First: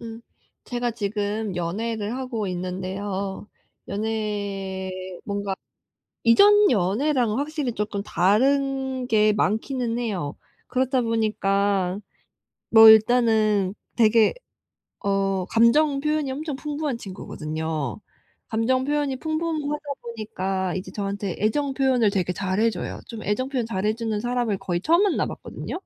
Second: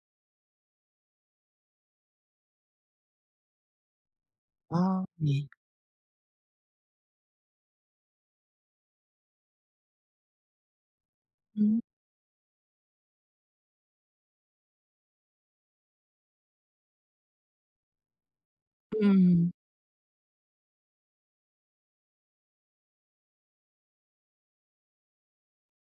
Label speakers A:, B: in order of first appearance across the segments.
A: 음. 제가 지금 연애를 하고 있는데요. 연애
B: 아 네.
A: 뭔가 이전 연애랑 확실히 조금 다른 게 많기는 해요. 그렇다
B: 음
A: 보니까 뭐 일단은 되게 감정 표현이 엄청 풍부한 친구거든요. 감정 표현이
B: 음.
A: 풍부하다 보니까 이제 저한테 애정 표현을 되게 잘해 줘요. 좀 애정 표현 잘해 주는 사람을 거의 처음 만나 봤거든요.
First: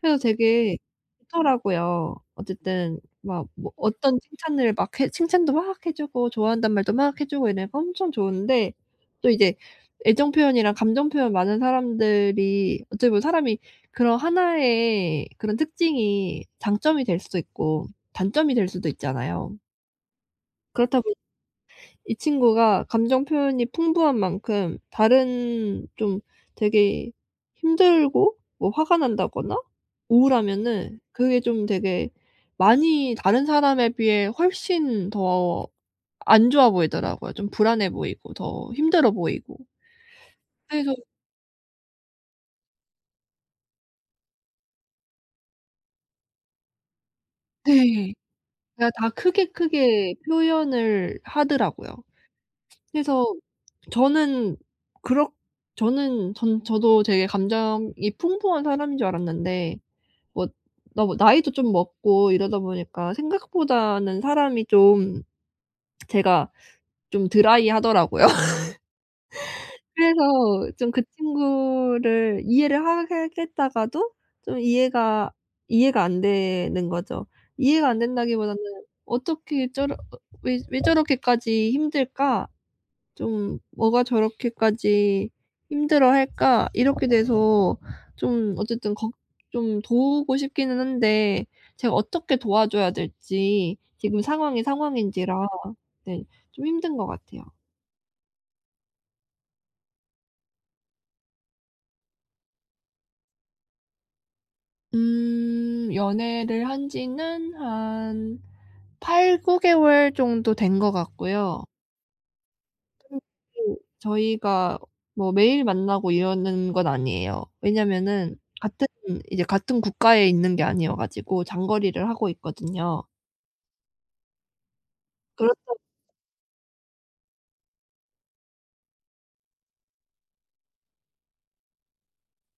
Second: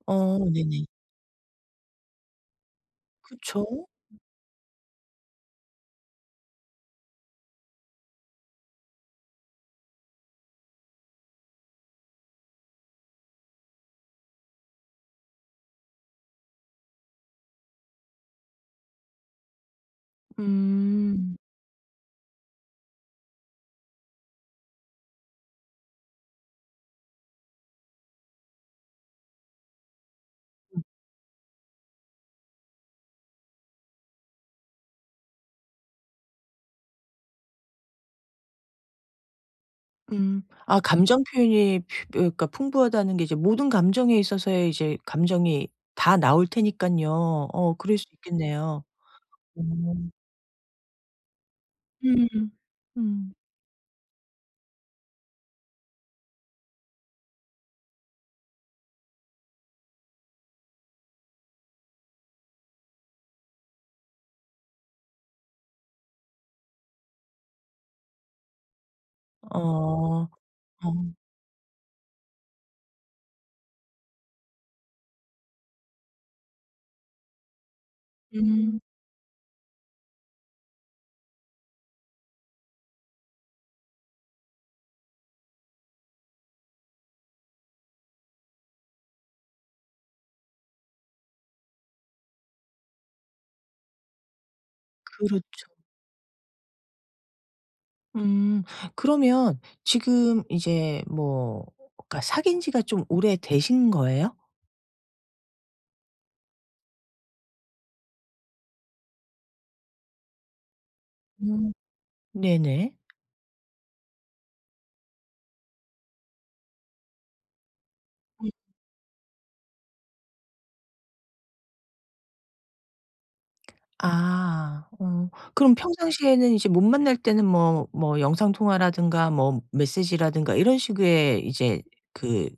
A: 그래서
B: 어
A: 되게
B: 네네.
A: 좋더라고요. 어쨌든 막
B: 그쵸.
A: 뭐 어떤 칭찬을 막 해 칭찬도 막 해 주고 좋아한다는 말도 막 해 주고 이러니까 엄청 좋은데 또 이제 애정 표현이랑 감정 표현 많은 사람들이 어떻게 보면 사람이 그런 하나의 그런 특징이 장점이 될 수도 있고 단점이 될 수도 있잖아요. 그렇다 보니까
B: 음.
A: 이 친구가 감정 표현이 풍부한 만큼 다른 좀 되게 힘들고 뭐 화가 난다거나 우울하면은 그게 좀 되게 많이 다른 사람에 비해 훨씬 더 안 좋아 보이더라고요. 좀 불안해 보이고 더 힘들어 보이고.
B: 음. 아
A: 그래서
B: 감정 표현이 표 그러니까 풍부하다는 게 이제 모든 감정에 있어서의 이제 감정이 다 나올 테니깐요. 어 그럴 수
A: 네.
B: 있겠네요.
A: 제가 다 크게
B: 어.
A: 크게 표현을 하더라고요.
B: 음.
A: 그래서
B: 음.
A: 저는 그렇 저는 전 저도 되게 감정이 풍부한 사람인 줄 알았는데 뭐 너무 나이도 좀 먹고 이러다 보니까 생각보다는 사람이 좀 제가 좀 드라이하더라고요.
B: 어.
A: 그래서 좀
B: 어.
A: 그 친구를 이해를 하겠다가도 좀 이해가 안 되는 거죠. 이해가 안 된다기보다는
B: 음.
A: '어떻게 저러 어 왜 저렇게까지 힘들까?' 좀 '뭐가 저렇게까지 힘들어할까?' 이렇게 돼서 좀 어쨌든 걱 좀 도우고 싶기는 한데 제가 어떻게 도와줘야 될지 지금 상황이 상황인지라
B: 그렇죠.
A: 네, 좀 힘든 것 같아요.
B: 음. 그러면 지금 이제 뭐 그러니까 사귄 지가 좀 오래되신 거예요?
A: 음, 연애를 한 지는 한 8-9 개월 정도 된 것 같고요.
B: 음. 네네.
A: 음. 음. 저희가 뭐 매일 만나고 이러는 건 아니에요. 왜냐면은 같은 이제 같은 국가에 있는 게 아니어 가지고 장거리를 하고 있거든요.
B: 아. 어.
A: 그렇다
B: 그럼 평상시에는 이제 못 만날 때는 뭐 뭐 영상 통화라든가 뭐 메시지라든가 이런 식의 이제 그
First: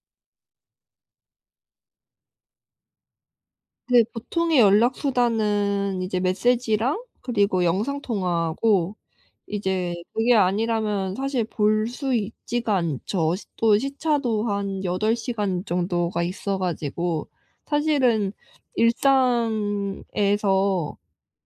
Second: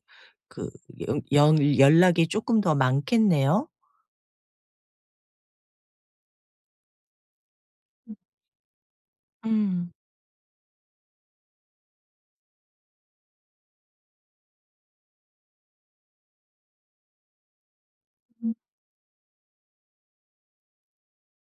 B: 그 연 연 연락이 쪼끔 더 많겠네요?
A: 네, 보통의 연락 수단은 이제 메시지랑 그리고 영상 통화하고
B: 음.
A: 이제 그게 아니라면 사실 볼 수 있지가 않죠. 시 또 시차도 한 8 시간 정도가 있어 가지고 사실은 일상에서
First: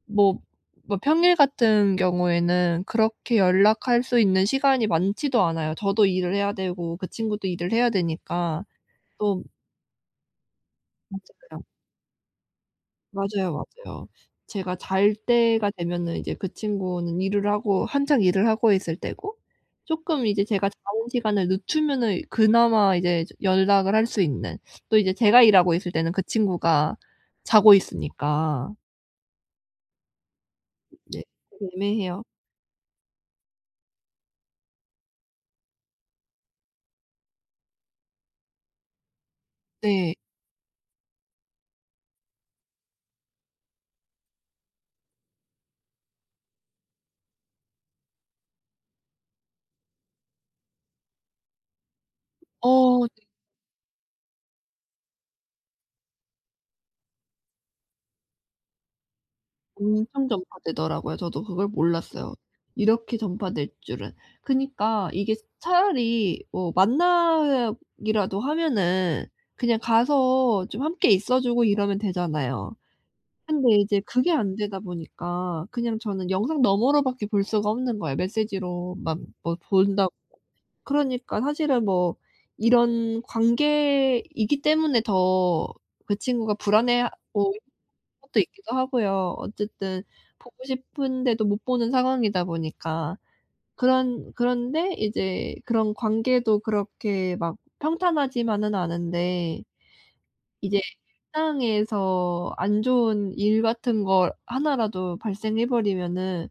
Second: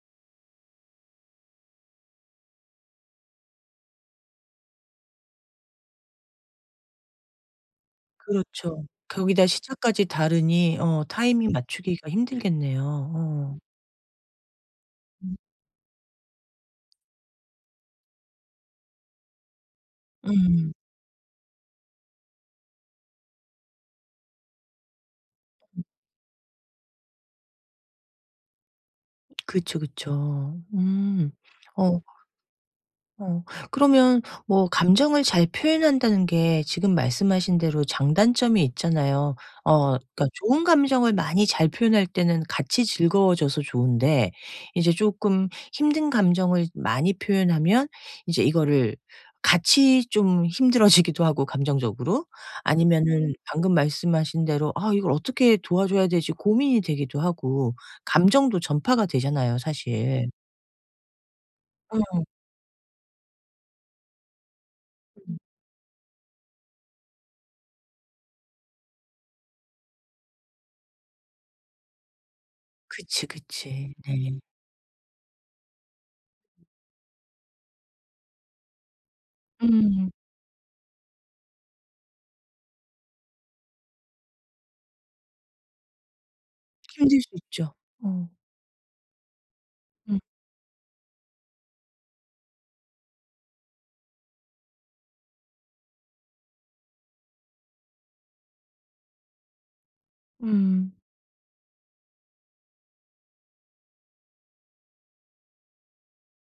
A: 뭐 평일 같은 경우에는 그렇게 연락할 수 있는 시간이 많지도 않아요. 저도 일을 해야 되고 그 친구도 일을 해야 되니까
B: 그렇죠.
A: 또
B: 거기다 시차까지 다르니 어 타이밍
A: 맞아요.
B: 맞추기가 힘들겠네요. 어.
A: 맞아요, 맞아요. 제가 잘 때가 되면은 이제 그 친구는 일을 하고 한창 일을 하고 있을 때고 쪼끔 이제 제가
B: 음.
A: 자는 시간을 늦추면은 그나마 이제 연락을 할 수 있는, 또 이제 제가 일하고 있을 때는 그 친구가 자고 있으니까
B: 그쵸, 그쵸.
A: 네.
B: 음.
A: 되게
B: 어.
A: 애매해요.
B: 어. 그러면 뭐 감정을 잘 표현한다는 게 지금 말씀하신 대로 장단점이 있잖아요. 어
A: 네.
B: 그러니까 좋은 감정을 많이 잘 표현할 때는 같이 즐거워져서 좋은데 이제 조금 힘든 감정을 많이 표현하면 이제 이거를 같이 좀 힘들어지기도 하고 감정적으로
A: 어
B: 아니면은 방금 말씀하신 대로 '아 이걸 어떻게 도와줘야 되지?' 고민이 되기도 하고 감정도 전파가 되잖아요 사실.
A: 엄청 전파되더라고요. 저도 그걸
B: 어.
A: 몰랐어요. 이렇게 전파될 줄은. 그니까 이게 차라리 뭐 만나기라도 하면은 그냥 가서 좀 함께 있어 주고 이러면 되잖아요.
B: 그치,
A: 근데
B: 그치.
A: 이제 그게
B: 네.
A: 안 되다 보니까 그냥 저는 영상 너머로 밖에 볼 수가 없는 거예요, 메시지로만 뭐
B: 음.
A: 본다고. 그러니까 사실은 뭐 이런 관계이기 때문에 더 그 친구가
B: 힘들 수
A: 불안해하고
B: 있죠. 어.
A: 것도 있기도 하고요. 어쨌든
B: 음.
A: 보고 싶은데도 못 보는 상황이다 보니까. 그런데 이제 그런 관계도 그렇게 막 평탄하지만은 않은데 이제
B: 음.
A: 일상에서 안 좋은 일 같은 거 하나라도 발생해 버리면은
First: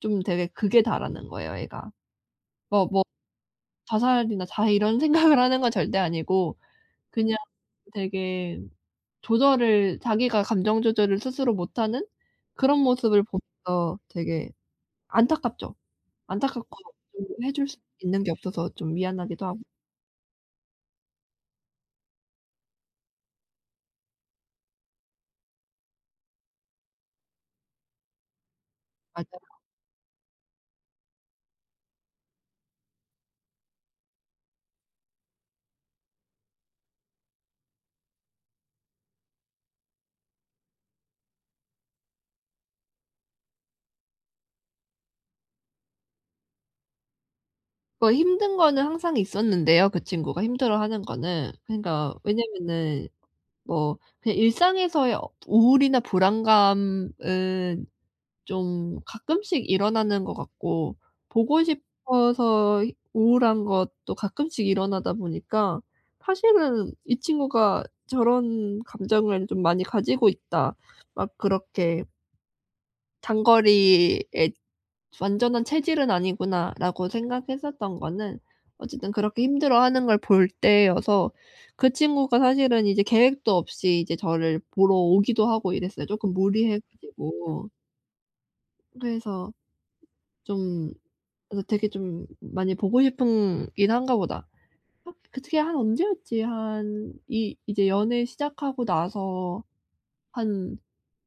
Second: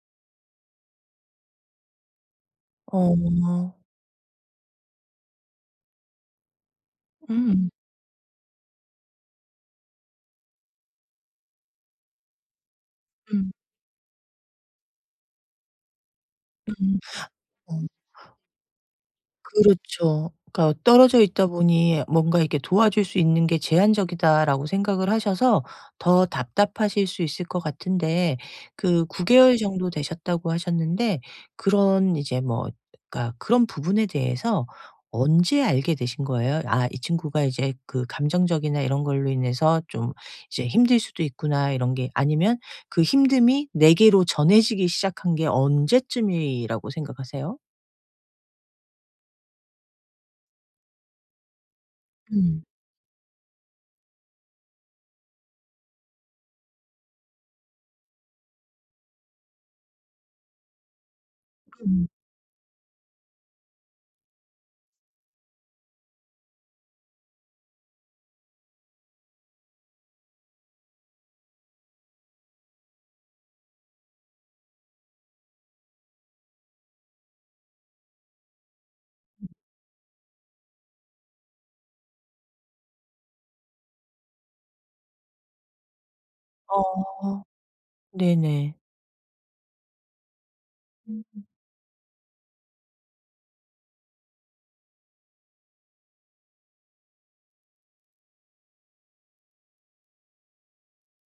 A: 좀 되게 극에 달하는 거예요, 애가. 뭐
B: 어.
A: 자살이나 자해 이런 생각을 하는 건 절대 아니고 그냥
B: 음.
A: 되게 조절을 자기가 감정 조절을 스스로 못하는 그런 모습을
B: 음.
A: 보면서 되게 안타깝죠. 안타깝고 좀
B: 음.
A: 해 줄 수
B: 어.
A: 있는 게 없어서 좀 미안하기도 하고.
B: 그렇죠. 그러니까 떨어져 있다 보니 뭔가 이렇게 도와줄 수 있는 게 제한적이다라고 생각을 하셔서 더 답답하실 수 있을 것 같은데 그 9개월 개월
A: 맞아요.
B: 정도 되셨다고 하셨는데 그런 이제 뭐 그러니까 그런 부분에 대해서 언제 알게 되신 거예요? '아 이 친구가 이제 그 감정적이나 이런 걸로 인해서 좀 이제 힘들 수도 있구나.' 이런 게 아니면 그 힘듦이 내게로 전해지기 시작한 게 언제쯤이라고 생각하세요?
A: 그 힘든 거는 항상 있었는데요, 그 친구가 힘들어하는 거는. 그러니까
B: 음.
A: 왜냐면은 뭐 그냥 일상에서의 우울이나 불안감은 좀 가끔씩 일어나는 것 같고, 보고 싶어서 우울한 것도 가끔씩 일어나다 보니까 사실은 '이 친구가 저런 감정을 좀 많이 가지고 있다.' 막 그렇게 장거리에 '완전한 체질은 아니구나.'라고 생각했었던 거는 어쨌든 그렇게 힘들어하는 걸 볼 때여서. 그 친구가 사실은 이제 계획도 없이 이제 저를 보러 오기도 하고 이랬어요. 쪼끔
B: 어.
A: 무리해
B: 어.
A: 가지고.
B: 네네.
A: 그래서 좀, 그래서 되게 좀 많이 보고 싶은 긴 한가 보다. 아, 그게 한 언제였지? 한 이 이제 연애 시작하고 나서 한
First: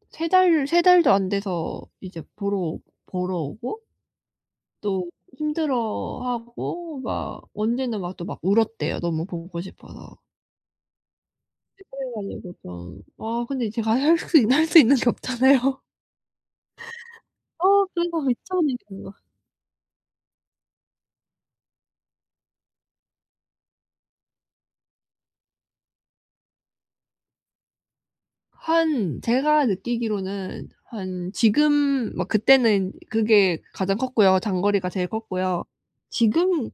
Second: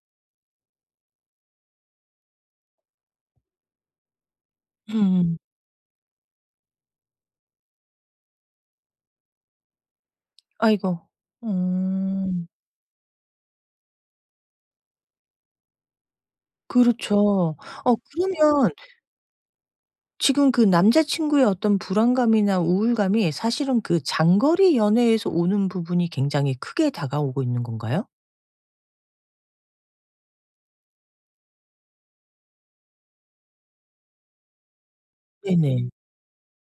A: 세 달도 안 돼서 이제 보러 오고 또
B: 음
A: 힘들어하고 막 언니는 막 또 막 울었대요, 너무 보고 싶어서.
B: 아이고.
A: 그래
B: 음.
A: 가지고 좀, 아 근데 제가 할 수 있는 게 없잖아요.
B: 그렇죠.
A: 어
B: 어
A: 그래서 미쳐버
B: 그러면
A: 리겠 거.
B: 지금 그 남자 친구의 어떤 불안감이나 우울감이 사실은 그 장거리 연애에서 오는 부분이 굉장히 크게 다가오고 있는 건가요?
A: 한 제가 느끼기로는 한 지금 막 그때는 그게 가장 컸고요. 장거리가 제일 컸고요.
B: 네네.
A: 지금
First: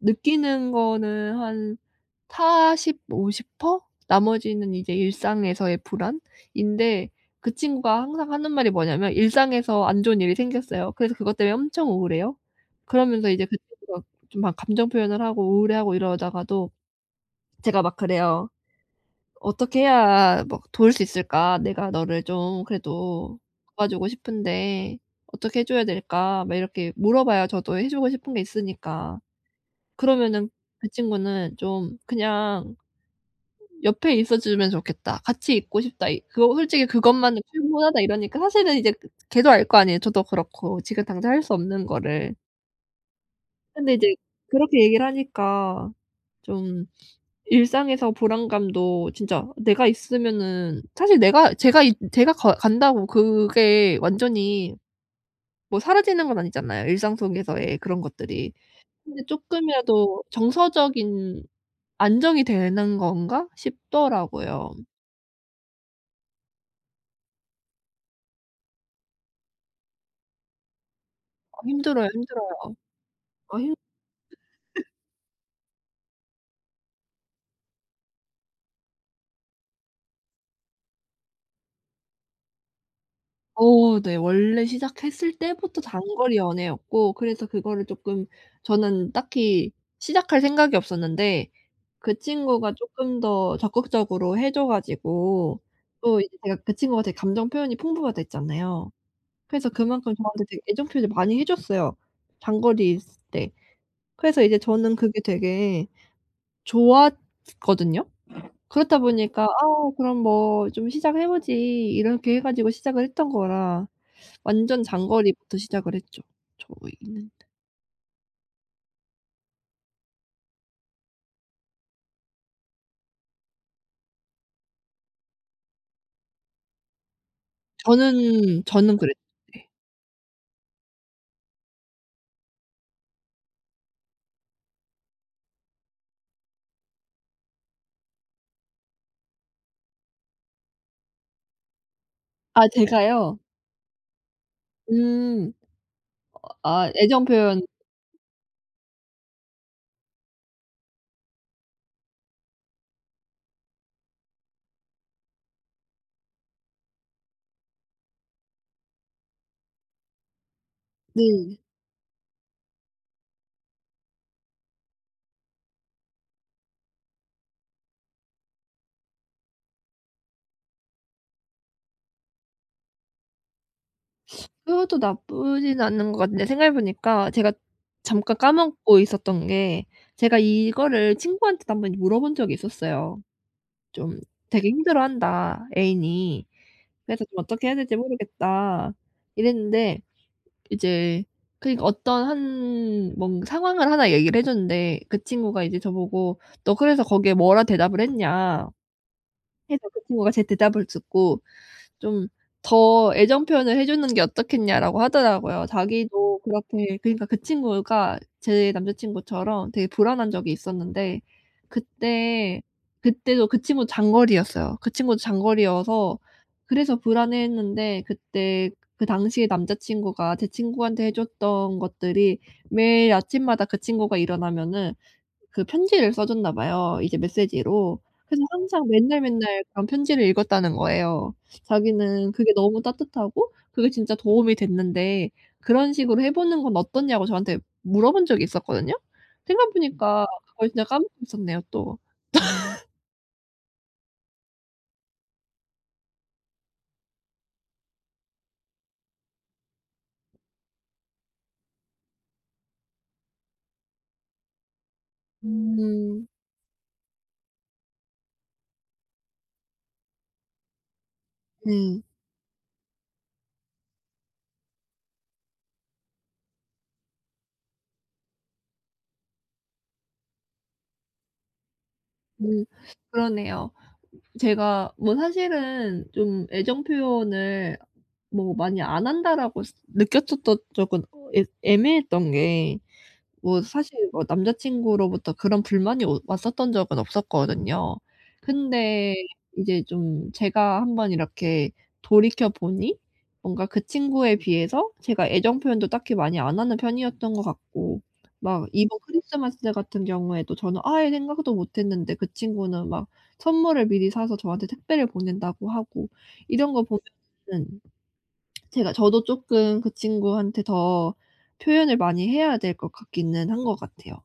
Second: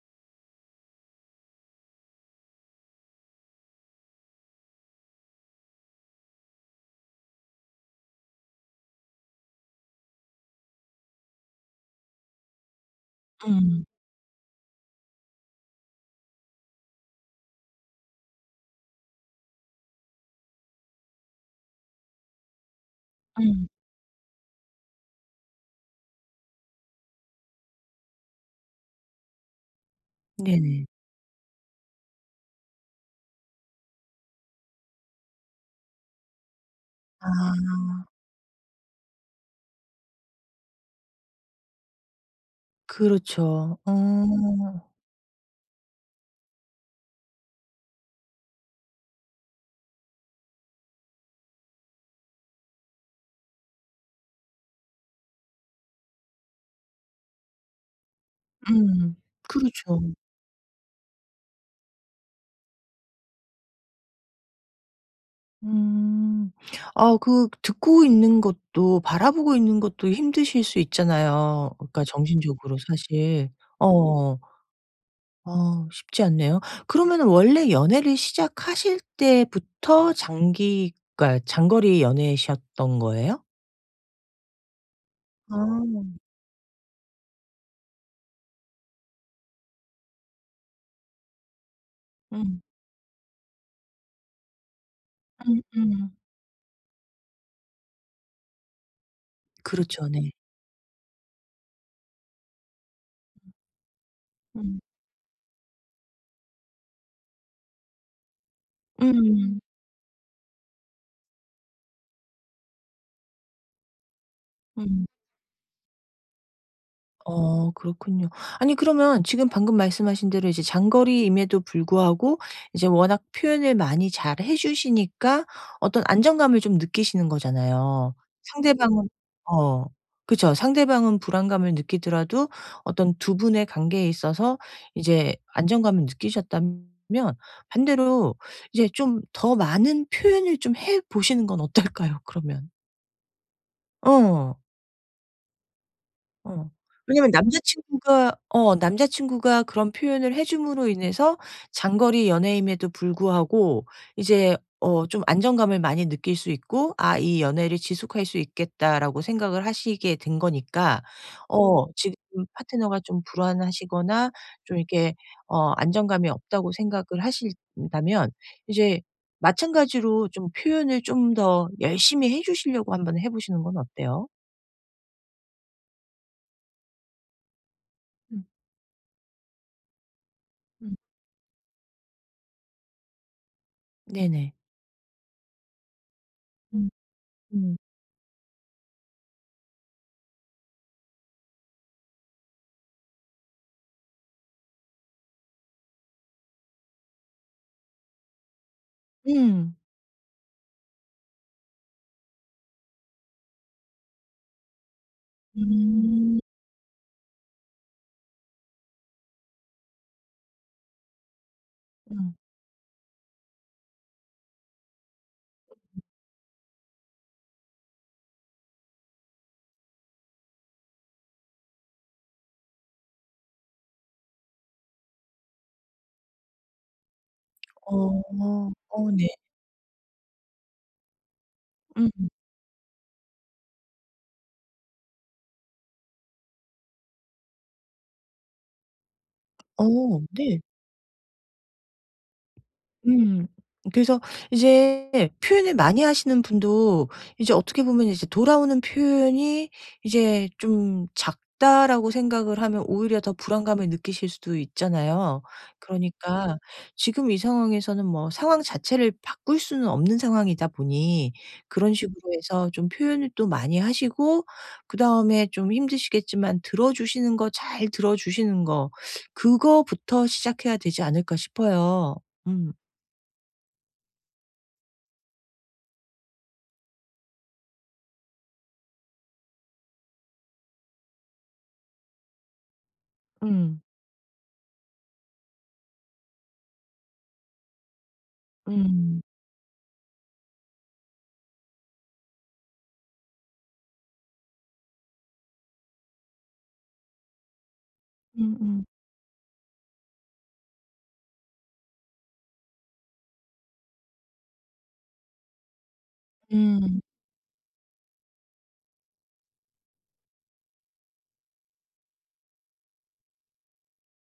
A: 느끼는 거는 한 40 50% 나머지는 이제 일상에서의 불안인데, 그 친구가 항상 하는 말이 뭐냐면 일상에서 안 좋은 일이 생겼어요. 그래서 그것 때문에 엄청 우울해요. 그러면서 이제 그
B: 음.
A: 친구가 좀 막 감정 표현을 하고 우울해하고 이러다가도 제가 막 그래요. "어떻게 해야 막 도울 수 있을까? 내가 너를 좀 그래도
B: 음.
A: 도와주고 싶은데 어떻게 해 줘야 될까?" 막 이렇게 물어봐야 저도 해 주고 싶은 게 있으니까. 그러면은
B: 네네.
A: 그 친구는 좀 그냥 옆에 있어 주면 좋겠다. 같이 있고 싶다. 이 그거 솔직히
B: 아.
A: 그것만은 충분하다. 이러니까 사실은 이제 그 걔도 알 거 아니에요. 저도 그렇고 지금 당장 할 수 없는 거를.
B: 그렇죠.
A: 근데 이제
B: 어.
A: 그렇게 얘기를 하니까 좀 일상에서 보람감도 진짜 내가 있으면은 사실 내가 제가 이 제가 가 간다고 그게 완전히 뭐 사라지는 건 아니잖아요, 일상 속에서의 그런 것들이.
B: 음.
A: 근데
B: 그렇죠.
A: 쪼끔이라도 '정서적인 안정이 되는 건가?' 싶더라고요.
B: 음. 아 그 듣고 있는 것도 바라보고 있는 것도 힘드실 수
A: 아
B: 있잖아요. 그러니까
A: 힘들어요.
B: 정신적으로 사실.
A: 아힘
B: 어. 어 쉽지 않네요. 그러면은 원래 연애를 시작하실 때부터 장기 그러니까 장거리 연애셨던 거예요?
A: 어 네. 원래 시작했을
B: 아.
A: 때부터 단거리 연애였고 그래서 그거를 쪼끔, 저는 딱히 시작할 생각이 없었는데 그
B: 음.
A: 친구가 쪼끔 더 적극적으로 해줘 가지고
B: 음음.
A: 또 이제 제가 그 친구가 되게 감정 표현이 풍부하다 했잖아요. 그래서
B: 그렇죠.
A: 그만큼
B: 네.
A: 저한테 되게 애정 표현을 많이 해 줬어요, 장거리 있을 때. 그래서 이제
B: 음.
A: 저는 그게 되게 좋았거든요. 그렇다 보니까
B: 음.
A: '아 그럼 뭐 좀 시작해 보지.' 이렇게 해 가지고 시작을 했던 거라 완전
B: 음.
A: 장거리부터 시작을 했죠, 저희는.
B: 어 그렇군요. 아니 그러면 지금 방금 말씀하신 대로 이제 장거리임에도 불구하고 이제 워낙 표현을 많이 잘해 주시니까 어떤 안정감을 좀 느끼시는 거잖아요.
A: 저는
B: 상대방은
A: 그랬
B: 어 그쵸. 상대방은 불안감을 느끼더라도 어떤 두 분의 관계에 있어서 이제 안정감을 느끼셨다면 반대로 이제 좀 더 많은 표현을 좀 해 보시는 건 어떨까요
A: 아
B: 그러면?
A: 제가요?
B: 어.
A: 음.
B: 어.
A: 아 애정
B: 왜냐면
A: 표현
B: 남자친구가 어 남자친구가 그런 표현을 해 줌으로 인해서 장거리 연애임에도 불구하고 이제 어 좀 안정감을 많이 느낄 수 있고 '아 이 연애를 지속할 수 있겠다.'라고 생각을 하시게 된 거니까
A: 네.
B: 어 지금 파트너가 좀 불안하시거나 좀 이렇게 어 안정감이 없다고 생각을 하신다면 이제 마찬가지로 좀 표현을 좀 더 열심히 해 주시려고 한번 해 보시는 건 어때요?
A: 그것도 나쁘진 않은 것 같은데 생각해 보니까 제가 잠깐
B: 음
A: 까먹고 있었던 게, 제가
B: 음.
A: 이거를 친구한테도 한번 물어본 적이 있었어요. 좀,
B: 네네.
A: "되게 힘들어한다, 애인이. 그래서 좀 어떻게 해야
B: 음.
A: 될지 모르겠다." 이랬는데 이제 그러니까 어떤 한 뭔 상황을 하나 얘기를 해 줬는데 그 친구가 이제 저보고 "너 그래서 거기에 뭐라 대답을 했냐?"
B: 음.
A: 해서 그 친구가 제 대답을 듣고 좀 더 애정 표현을 해 주는 게 어떻겠냐라고 하더라고요.
B: 음.
A: 자기도 그렇게 그러니까 그 친구가 제 남자 친구처럼 되게 불안한 적이 있었는데
B: 음.
A: 그때 그때도 그 친구 장거리였어요. 그 친구도 장거리여서 그래서 불안해했는데 그때 그 당시에 남자 친구가 제 친구한테 해 줬던 것들이 매일 아침마다 그 친구가 일어나면은 그 편지를 써 줬나 봐요, 이제 메시지로. 그래서
B: 어.
A: 항상
B: 어
A: 맨날
B: 네.
A: 맨날 그런 편지를 읽었다는 거예요.
B: 음.
A: 자기는 그게 너무 따뜻하고 그게 진짜 도움이 됐는데 그런 식으로 해 보는 건 어떠냐고 저한테 물어본 적이 있었거든요. 생각해
B: 어
A: 보니까
B: 네.
A: 그걸 진짜 까먹고 있었네요 또.
B: 음. 그래서 이제 표현을 많이 하시는 분도 이제 어떻게 보면 이제 돌아오는 표현이 이제 좀 작다라고 생각을 하면 오히려 더 불안감을 느끼실 수도 있잖아요.
A: 음.
B: 그러니까 지금 이 상황에서는 뭐 상황 자체를 바꿀 수는 없는 상황이다 보니 그런
A: 네.
B: 식으로 해서 좀 표현을 또 많이 하시고 그다음에 좀 힘드시겠지만 들어주시는 거 잘 들어주시는 거 그거부터 시작해야 되지 않을까 싶어요.
A: 음.
B: 음.
A: 그러네요. 제가 뭐 사실은 좀 애정 표현을 뭐 많이 안 한다라고 스 느꼈었던 적은 어 애 애매했던 게 뭐
B: 음.
A: 사실 뭐 남자친구로부터 그런 불만이 오 왔었던 적은 없었거든요. 근데
B: 음.
A: 이제 좀 제가 한번 이렇게 돌이켜 보니 뭔가 그 친구에 비해서 제가 애정 표현도 딱히 많이 안 하는 편이었던 것 같고 막
B: 음음.
A: 이번 크리스마스 같은 경우에도 저는 아예 생각도 못 했는데 그 친구는 막 선물을 미리 사서 저한테 택배를 보낸다고 하고 이런 거
B: 음.
A: 보면은 제가 저도 쪼끔 그 친구한테 더 표현을 많이 해야 될 것 같기는 한 것 같아요.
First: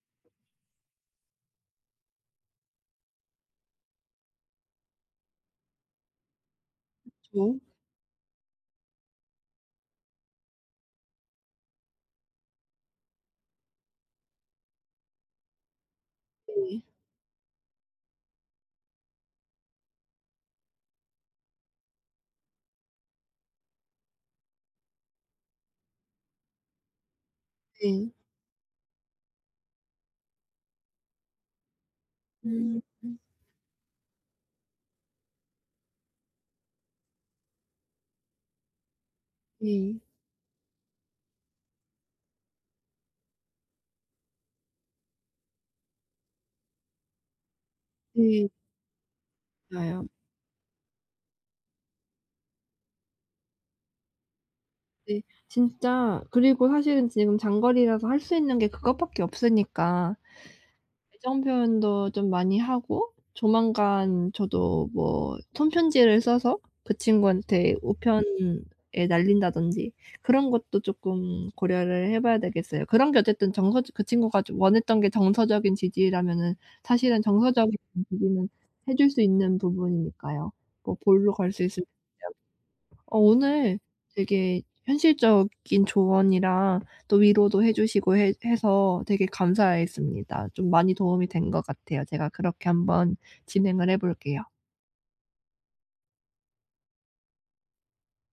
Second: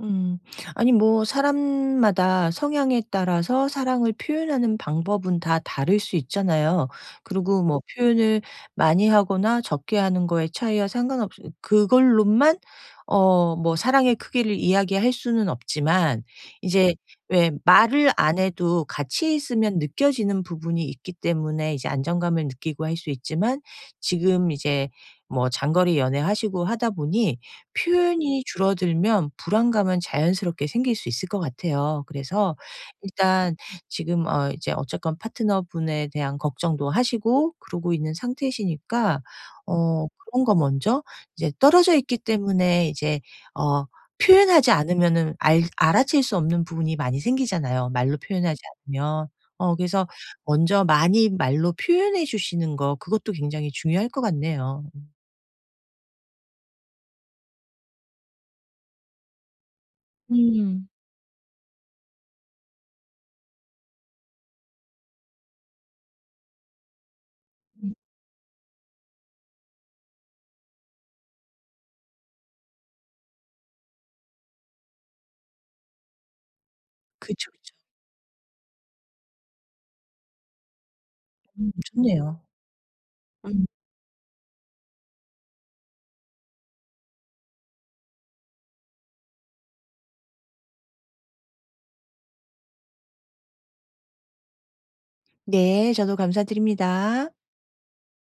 B: 음. 아니 뭐 사람마다 성향에 따라서 사랑을 표현하는 방법은 다 다를 수 있잖아요.
A: 그
B: 그리고 뭐 표현을 많이 하거나 적게 하는 거에 차이와 상관없 그걸로만 어 뭐 사랑의 크기를 이야기할 수는 없지만
A: 네.
B: 이제 왜 말을 안 해도 같이 있으면 느껴지는 부분이 있기 때문에 이제 안정감을 느끼고 할 수 있지만 지금 이제 뭐 장거리 연애하시고 하다 보니
A: 네.
B: 표현이 줄어들면 불안감은 자연스럽게 생길 수 있을 것 같아요. 그래서
A: 음.
B: 일단 지금 어 이제 어쨌건 파트너분에 대한 걱정도 하시고 그러고 있는 상태시니까
A: 네.
B: 어 그런 거 먼저 이제 떨어져 있기 때문에 이제 어 표현하지 않으면은 알 알아챌 수 없는 부분이 많이 생기잖아요, 말로
A: 네.
B: 표현하지 않으면. 어 그래서
A: 맞아요.
B: 먼저 많이 말로 표현해 주시는 거 그것도 굉장히 중요할 것 같네요.
A: 네. 진짜. 그리고 사실은 지금 장거리라서 할 수 있는 게 그것밖에 없으니까
B: 음.
A: 애정 표현도 좀 많이 하고 조만간 저도 뭐 손편지를 써서 그 친구한테 우편에 날린다든지 그런 것도 쪼끔 고려를 해 봐야 되겠어요. 그런 게 어쨌든 정서적 그 친구가 좀 원했던 게 정서적인 지지라면은 사실은
B: 그쵸, 그쵸.
A: 정서적인 지지는 해줄 수 있는 부분이니까요. 뭐 볼로 갈 수 있으면,
B: 좋네요.
A: 어
B: 음.
A: 오늘 되게 현실적인 조언이랑 또 위로도 해 주시고 해 해서 되게 감사했습니다. 좀 많이 도움이 된 것 같아요. 제가 그렇게 한번 진행을 해 볼게요.
B: 네. 저도 감사드립니다.